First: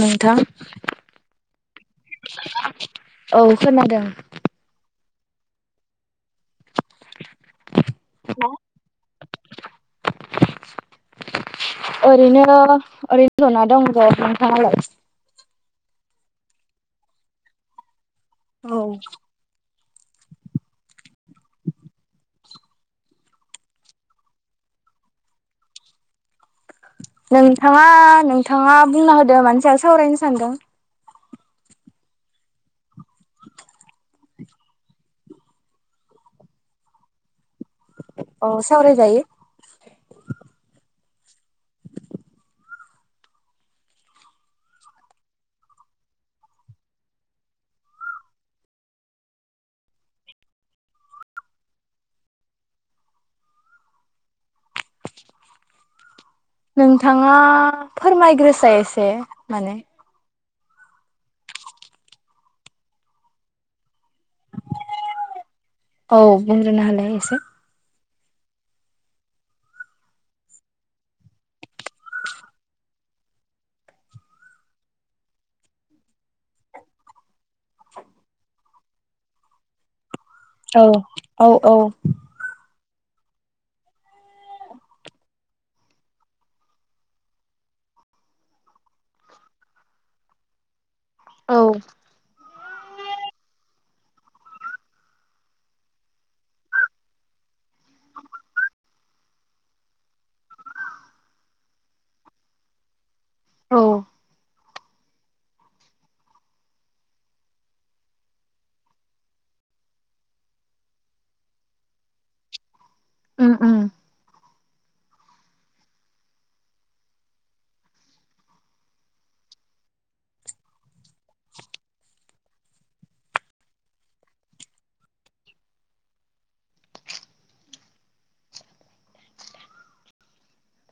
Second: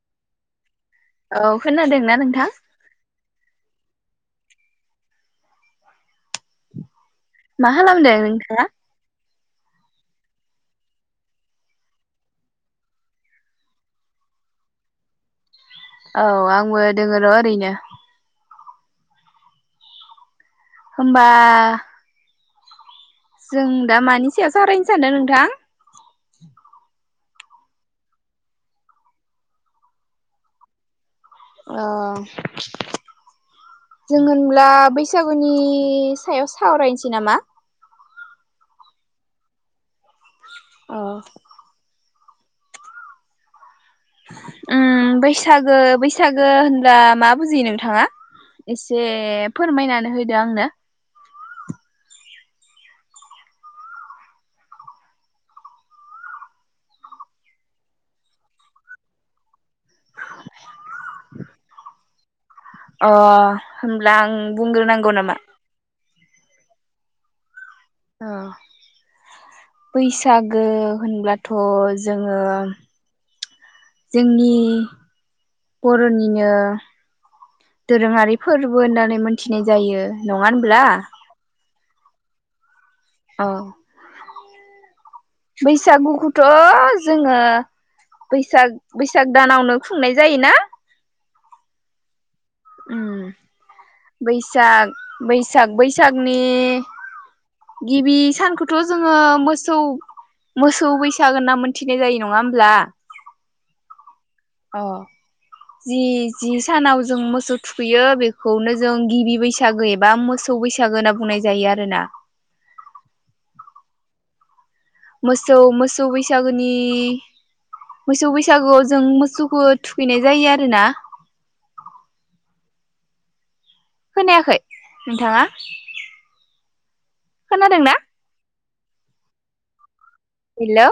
नोंथां औ खोनादोंना नोंथां? औ खोनादों। मा खालामदों नोंथाङा? ओरैनो ओरैनो जना दं र' नोंथांङालाय? औ आंबो दोङ र' ओरैनो औ होमबा जों दा मानि सायाव सोावरायनो सानदों नोंथां? नोंथाङा नोंथाङा बुंना होदो मानसियाव सावरायनो सानदों। अ जों होनब्ला बैसागुनि सायाव सावरायनोसै नामा? अ सावराय जायो । अ उम बैसागो बैसागो होनब्ला मा बुजियो नोंथाङा एसे फोरमायनानै होदो आंनो । नोंथाङा फोरमायग्रोसाय एसे माने [inaudible] अ होमब्ला आं बुंग्रोनांगौ नामा? औ बुंग्रोनो होलाय एसे अ बैसागो होनब्लाथ' जोङो जोंनि बर'निनो दोरोङारि फोरबो होननानै मोनथिनाय जायो । औ औ औ औ बैसागुखौथ' जोङो बैसाग बैसाग दानावनो खुंनाय जायोना औ उम बैसाग बैसाग बैसागनि गिबि सानखौथ जोङो मोसौ मोसौ बैसागो होनना मोनथिनाय जायो नङा होमब्ला औ अ जि जि सानाव जों मोसौ थुखैयो बेखौनो जों गिबि बैसागो एबा मोसौ बैसागो होनना बुंनाय जायो आरोना उम उम मोसौ मोसौ बैसागोनि मोसौ बैसागोआव जों मोसौखौ थुखैनाय जायो आरोना खोनायाखै नोंथाङा खोनादोंना हेल